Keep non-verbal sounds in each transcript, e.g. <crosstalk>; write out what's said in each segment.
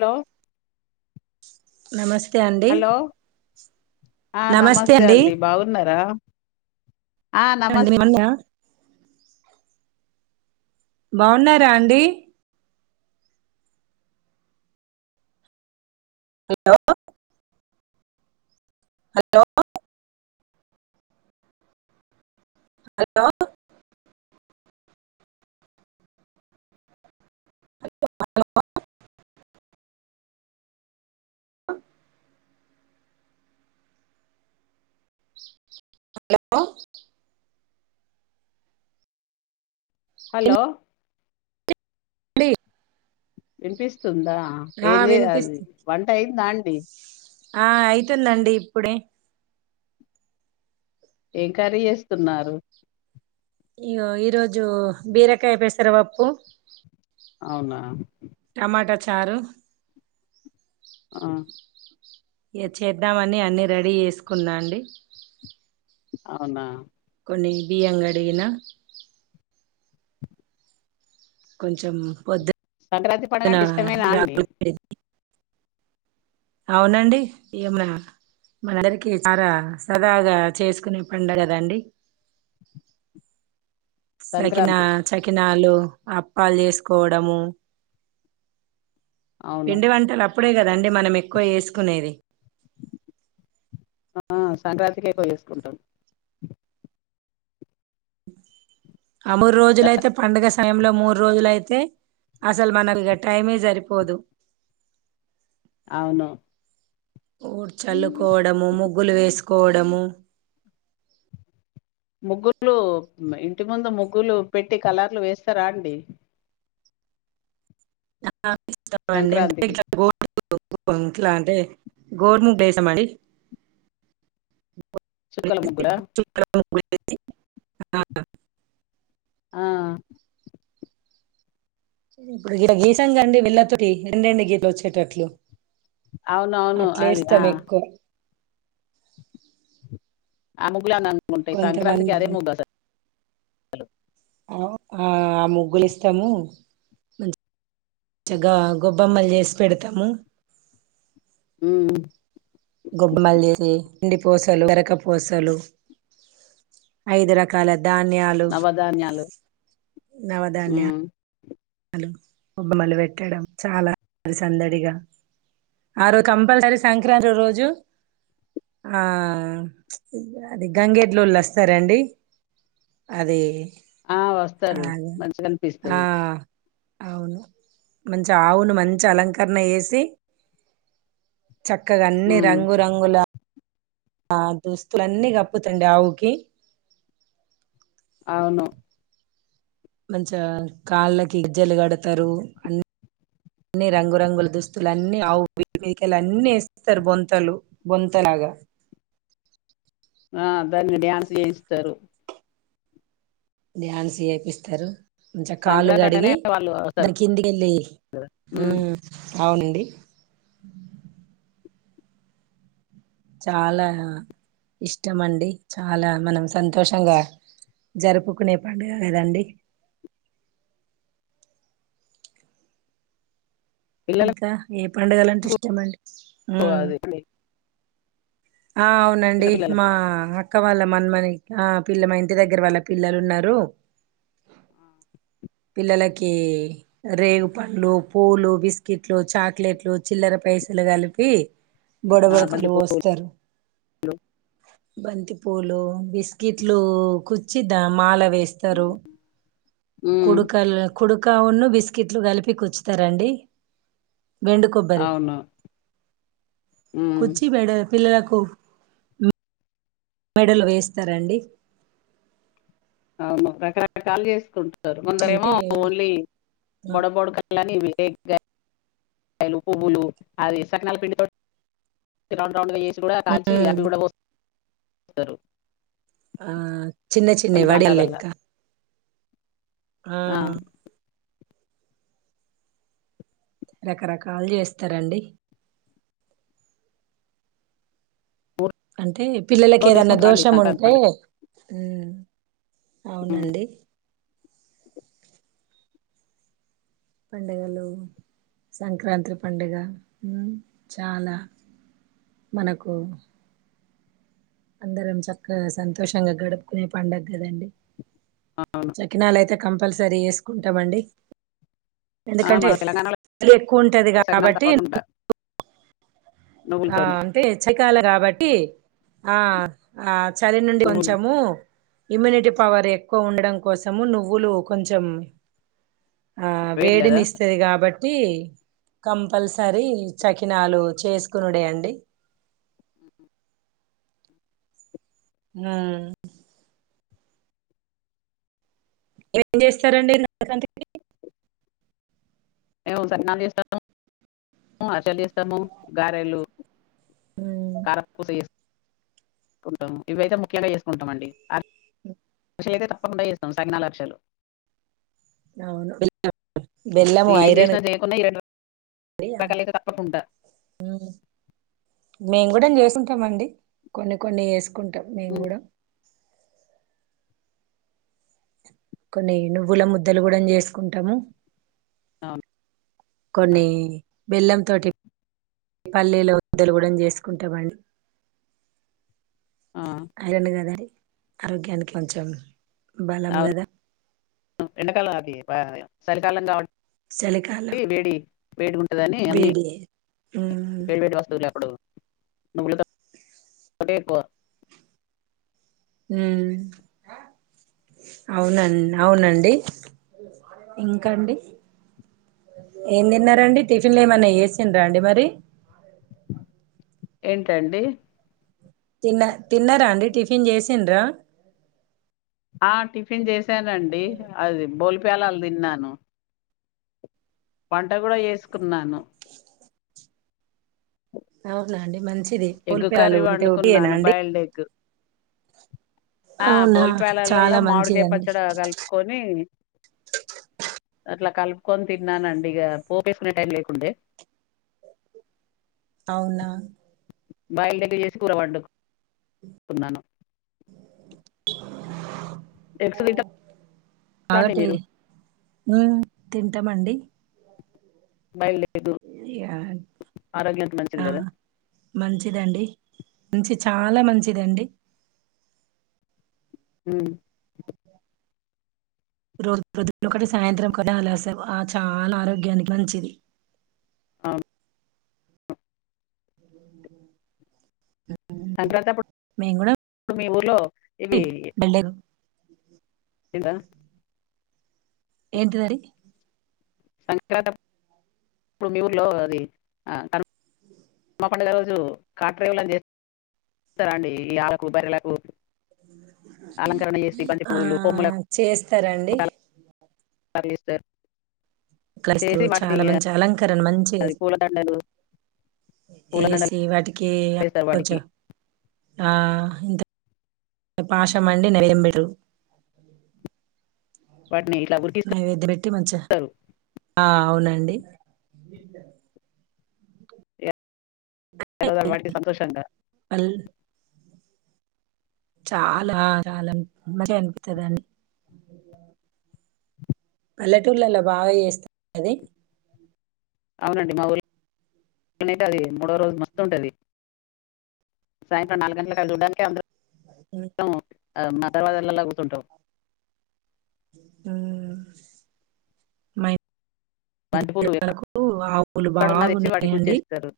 Hello నమస్తే అండి hello ఆ నమస్తే అండి బాగున్నారా ఆ అండి నమస్ <inaudible> బాగున్నారా అండి hello hello hello hello hello hello డి వినిపిస్తుందా ఏడి అది వినిపిస్తు వంట అయిందా అండి ఆ అయితుందండి ఇప్పుడే ఏంకర్రీ చేస్తున్నారు ఇయ్యో ఈరోజు బీరకాయ పెసర పప్పు అవునా టమాటా చారు ఆ చేద్దామని అన్నీ రెడీ చేసుకున్నా అండి అవునా కొన్ని బియ్యం కడిగిన కొంచెం పొద్ద సంక్రాంతి పండగంటే ఇష్టమేనా అండి పిండి. అవునండి ఏమనా మనందరికి చాలా సదాగా చేసుకునే పండగ గదా అండి సకినా సంక్రాంతి చకినాలు అప్పాలు చేసుకోవడము అవును పిండి వంటలు అప్పుడే కదా అండి మనం ఎక్కువ వేసుకునేది ఆ సంక్రాంతికే ఎక్కువ వేసుకుంటాం ఆమరు రోజుల స- అయితే పండగ అస్ సమయంలో మూడు రోజులు అయితే అసలు మనకి ఇగ టైమే జరిపోదు అవును ఊడ్చ చల్లుకోవడము ముగ్గులు వేసుకోవడము ముగ్గుర్లు ఇంటి ముందు ముగ్గులు పెట్టి కలర్లు వేస్తారా అండి. ఆ ఇస్తండి సంక్రాంతికి ఇంట <unintelligible> ఇంట్లా అంటే గోడుముగ్ వేసామండి చుక్కల ముగ్గులా చ ఆ ఇప్పుడు ఇడ గీసంగా అండి వెళ్ళతో రెండెండి గీతలు వచ్చేటట్లు అవునవును అట్లే అది ఆ ఏస్తాం ఎక్కువ ఆ ముగ్గులేఅందంగా ఉంటాయి కొంతమంది సంక్రాంతికి అదే ముగ్గు అసలు ఆ ఆ ముగ్గులు ఇస్తము చగా గొబ్బమ్మలు చేసి పెడతము ఉ ఉ గొబ్బమల్ చేసి పిండి పూసలు గరక పూసలు ఐదు రకాల ధాన్యల్ నవదాన్యాలు నవదాన్య లు గొబ్బమలు పెట్టడం చాలా సందడిగా ఆ రోజు కంపల్సరీ సంక్రాంతి రోజు ఆ అది గంగేడ్లోళ్ళు వస్తారండి అది ఆ అ వస్తారు మంచిగా ఆ అనిపిస్తది అవును మంచి ఆవును మంచి అలంకరణ ఏసి చక్కగ అన్ని ఉమ్ రంగు రంగుల ఆ దుస్తులన్నీ గప్పుతుండే ఆవుకి అవును మంచా కాళ్ళకి ఇజ్జలు గడతారు అన్ అన్ని రంగురంగుల్ దుస్తులు అన్ని ఆవు <inaudible> మీదికెల్ అన్ని ఏస్తరు బొంతలు బొంతలాగా ఆ దాన్ మీ డ్యాన్స్ ఏస్తరు డ్యాన్స్ ఏపిస్తరు ఉంచ కాల్లు సంక్రాంతి అంటేనే గడిగి వాళ్ళు వస్తారు దాన్ కింది గెళ్ళేస్ ఊ ఉమ్ అవునండి చాలా ఇష్టం అండి చాలా మనం సంతోషంగా జరుపుకునే పండుగ గదండి పిల్లలకు ఇంకా ఏ పండుగలు అంటే ఇష్టమండి ఓ ఉమ్ అదే అండి ఆ చిన్న అవునండి పిల్లలకు మా అ క్క వాళ్ళ మన్మని ఆ పిల్ల మా ఇంటి దగ్గర వాళ్ళ పిల్లలు ఉన్నరు ఆ పిల్లలకీ రేగు పండ్లు పూలు బిస్కిట్లు చాక్లెట్లు చిల్లర పైసలు గలిపి ఆ బంతి బొడబడకలు పూలు వోస్తారు బంతిపూలూ బిస్కిట్లూ కుచ్చి దా మాల వేస్ స్తరు ఉమ్ కుడుకల్ కుడుకా ఉన్ను బిస్కిట్లు గలిపి కూచ్చుతారండి బెండు కొబ్బరి అవును ఉమ్ కుచ్చి మెడ పిల్లలకు మెడలొ వేస్తారండి అవును రకరకాలు ఏసుకుంటరు అంటే కొందరేమో ఓన్లీ బొడ బొడ్కా లని <unintelligible> వేగ్గ ఐలు పువ్వులు అది సకినాల పిండితో రౌండ్ రౌండుగ ఏస్ గుడా ఆల్చీ అది గూడ వో స్తరు ఆ చిన్న చిన్న వడియాల్లెక్క ఆ రకరకాలు జేస్తరండి మూడు అంటే పిల్లలకి రోజులు ఏదన్న చేసుకుంటారండి దోషం సంక్రాంతి ఉంటే పండుగ ఉమ్ అవునండి పండుగలు సంక్రాంతి పండుగ చాలా మనకు అందరం చక్కగా సంతోషంగా గడుప్కునే పండగ్ గదండి అవును చకినాలు అయితే కంపల్సరీ ఏసుకుంటామండి ఆ ఎందుకంటే మన తెలంగాణలో చలి ఎక్కువ ఉంటది సకినాలు గాబట్టి తప్పకుండా ఆ నువ్వులతోని అంటే చలి కాలం కాబట్టి ఆ ఆ చలి నుండి నువ్వులు కొంచెమూ ఇమ్యూనిటీ పవర్ ఎక్కువ ఉండడం కోసము నువ్వులు కొంచెం ఆ వేడి కదా వేడినిస్తది కాబట్టి కంపల్సరీ చకినాలు చేస్ కునుడే అండి ఊ ఏం జేస్తారండి ఈన మేము శకినాల్ జేస్తాము అరిసెల్ ఏస్తాము గారెలు ఉమ్ కార ప్పుస ఏస్ కుంటాం ఇవయితే ముఖ్యంగా చేసుకుంటాం అండి అ అరిసెలు అయితే తప్పకుండా చేస్తాం సకినాలు అరిశెలు అవును బెల్లం బెల్లము ఇ ఏం ఐరన్ చేష్నా చేయకున్నా ఈ రెండ్ రో నకలయితే తప్పకుంటా ఉం మేమ్ గుడంగ్ చేసుంటామండి కొన్ని కొన్ని ఏసు కుంటాం మేమ్ ఉమ్, గుడా కొన్ని నువ్వుల ముద్దలు కూడన్ చేసుకుంటాము అవున్ కొన్ని బెల్లం తోటి పల్లీలు ద్దలు కూడన్ చేసుకుంటామండి అ ఐలేండ్ కదాయి ఆరోగ్యాని కొంచెం బలం గదా ఎండకాలం అది వ సలికాలం గావ చలికాలం టి వేడి వేడి ఉంటదని అన్నీ వేడి ఉమ్ వేడివస్థులపుడు నువ్వులతో అంటే ఎక్కువ ఊహ్మ్ అవునన్ అవునండి ఇంకండి ఏం తిన్నారండి టిఫిన్లేమన్నా ఏసిండ్రా అండి మరి ఏంటండి తిన్న తిన్నరా అండి టిఫిన్ చేసిన్రా ఆ టిఫిన్ చేసానండి అది బోల్ ప్యాలాల్ దిన్నాను వంట కూడా ఏస్కున్నాను అవునాండి మంచ్ ఎగ్ కర్రీ వండుకున్నాను బైల్డ్ ఎగ్ ఆ అవునా బోల్పాలల్ల చాలా మావిడికాయ్ మంచిదండి పచ్చడా గలుపుకొని అట్లా కలుపుకొని తిన్నానండి ఇగా పోపేసుకునే టైం లేకుండే అవునా బాయిల్డ్ ఎగ్ చేసి కూర వండు కున్నాను ఎగ్స్ తింటా అగటి ఉమ్మ్ తింటామండి బాయిల్డ్ ఎగు ఇది యాల్ ఆరోగ్యానిక్ మంచిది గదా మంచిదండి ఉంచి చాలా మంచిదండి ఉ రోజ్ ప్రొద్దున ఒకటి సాయంత్రం ఒకటి అలాశావు ఆ చా నారోగ్యానిక్ మంచిది అవ్ను ఏందే మేము కూడా సంక్రాంతప్పుడ్ మీ ఊర్లో ఇవి వెళ్ళాం ఇంద ఏంటిదది సంక్రాంతప్ ఇప్పుడు మీ ఊర్లో అది మా పండగ రోజు కార్ డ్రైవర్ లన్ చే స్తారండి ఈ ఆవులకు బర్రెలకు అలంకరణ చేసి బంతి ఆ పూలు కొమ్ములక్ కొట్టాలక్ సర్ చేస్ క్రైస్తవు వాటిని చాలా ఆ, మంచి అలంకరణ మంచి అది పూలదండలు పూలదండలు ఏసి వాటికి చేస్తారు వాటికి కొంచెం ఆ ఇంత పాషం అండి నయ్యం బెడు వాటిని ఇలా ఉ అ ఎద్దిపెట్టి మంచిగా అ అవునండి ఇ బ ఎదో వాడికి సంతోషంగా అల్ చాలా రాల మంచిగా అనిపితదండి పల్లెటూర్లలో బాగా చేస్తం ఇది అవునండి మా ఊర్లో అది మూడో రోజు మస్తు ఉంటుంది సాయంత్రం నాలుగు గంటలకు ఆళ్ళు చూడ్డానికి అందరం మా దర్వాజాలల్ల కూర్చుంటాం హుమ్ మై దీని బంతిపూలు పిల్లలకు ఆవులు ఎక్కడున్నా తెచ్చి వాటికి బాగున్నాయండి గుచ్చేస్తారు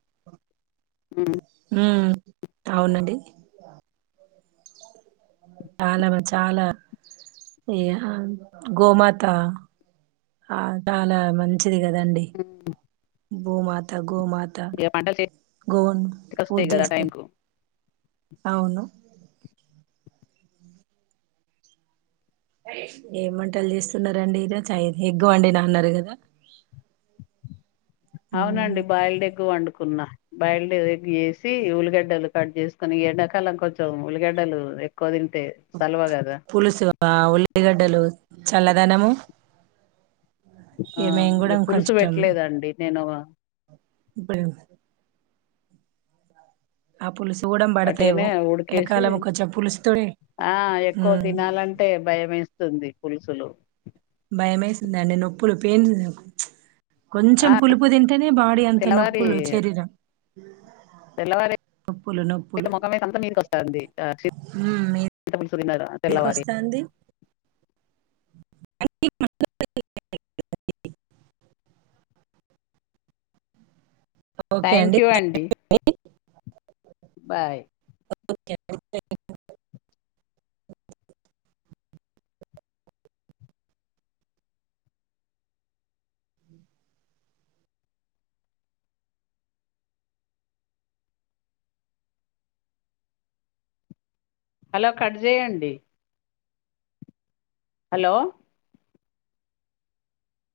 హు అవునండి చాల మన చానా ఏ గోమాత ఆడల మంచి మంచిది కదండి భూమాత గోమాత ఇక పంటలు గోవును పూజ చేతికొస్తాయి కదా చేస్తే టైం కు అవును ఏమ్ వంటలు చేస్తున్నరండి ఈరోజు చ ఎగ్ వండిన అన్నారు కదా మ్మ్. అవునండి బాయీల్డ్ ఎగ్ వండుకున్నా బాయిల్డ్ ఎగ్గూ వేసి ఉలిగడ్డలు కట్ చేసుకొని ఎండాకాలం కొంచెం ఉల్లిగడ్డలు ఎక్కువ తింటే సలవ కదా పులుసు ఉల్లిగడ్డలు చల్లదనము ఆ మేము కూడా ఇగ పులుసు కొంచెం పెట్టలేదండి నేను ఇప్పుడేంది ఆ పులుసు కూడం వట్టిగానే ఉడికేసి పులుసుతోనే ఆ ఎక్కువ తినాలంటే అంటే భయమేస్తుంది పులుసులు భయమేసిందండి నొప్పులు పెయిన్స్ నాకు కొంచెం ఆ పులుపు తింటేనే బాడీఅంత తెల్లవారి నొప్పులు శరీరం నొప్పులు ఐతే మొఖం అంతా మీదికి వస్తాంది మ్మ్. చింతపులుసు తిన్నరు మీదకి తెల్లవారి వస్తాంది థ్యాంక్యూ అండి బాయ్ ఓకే ే హలో కట్ చేయండి హలో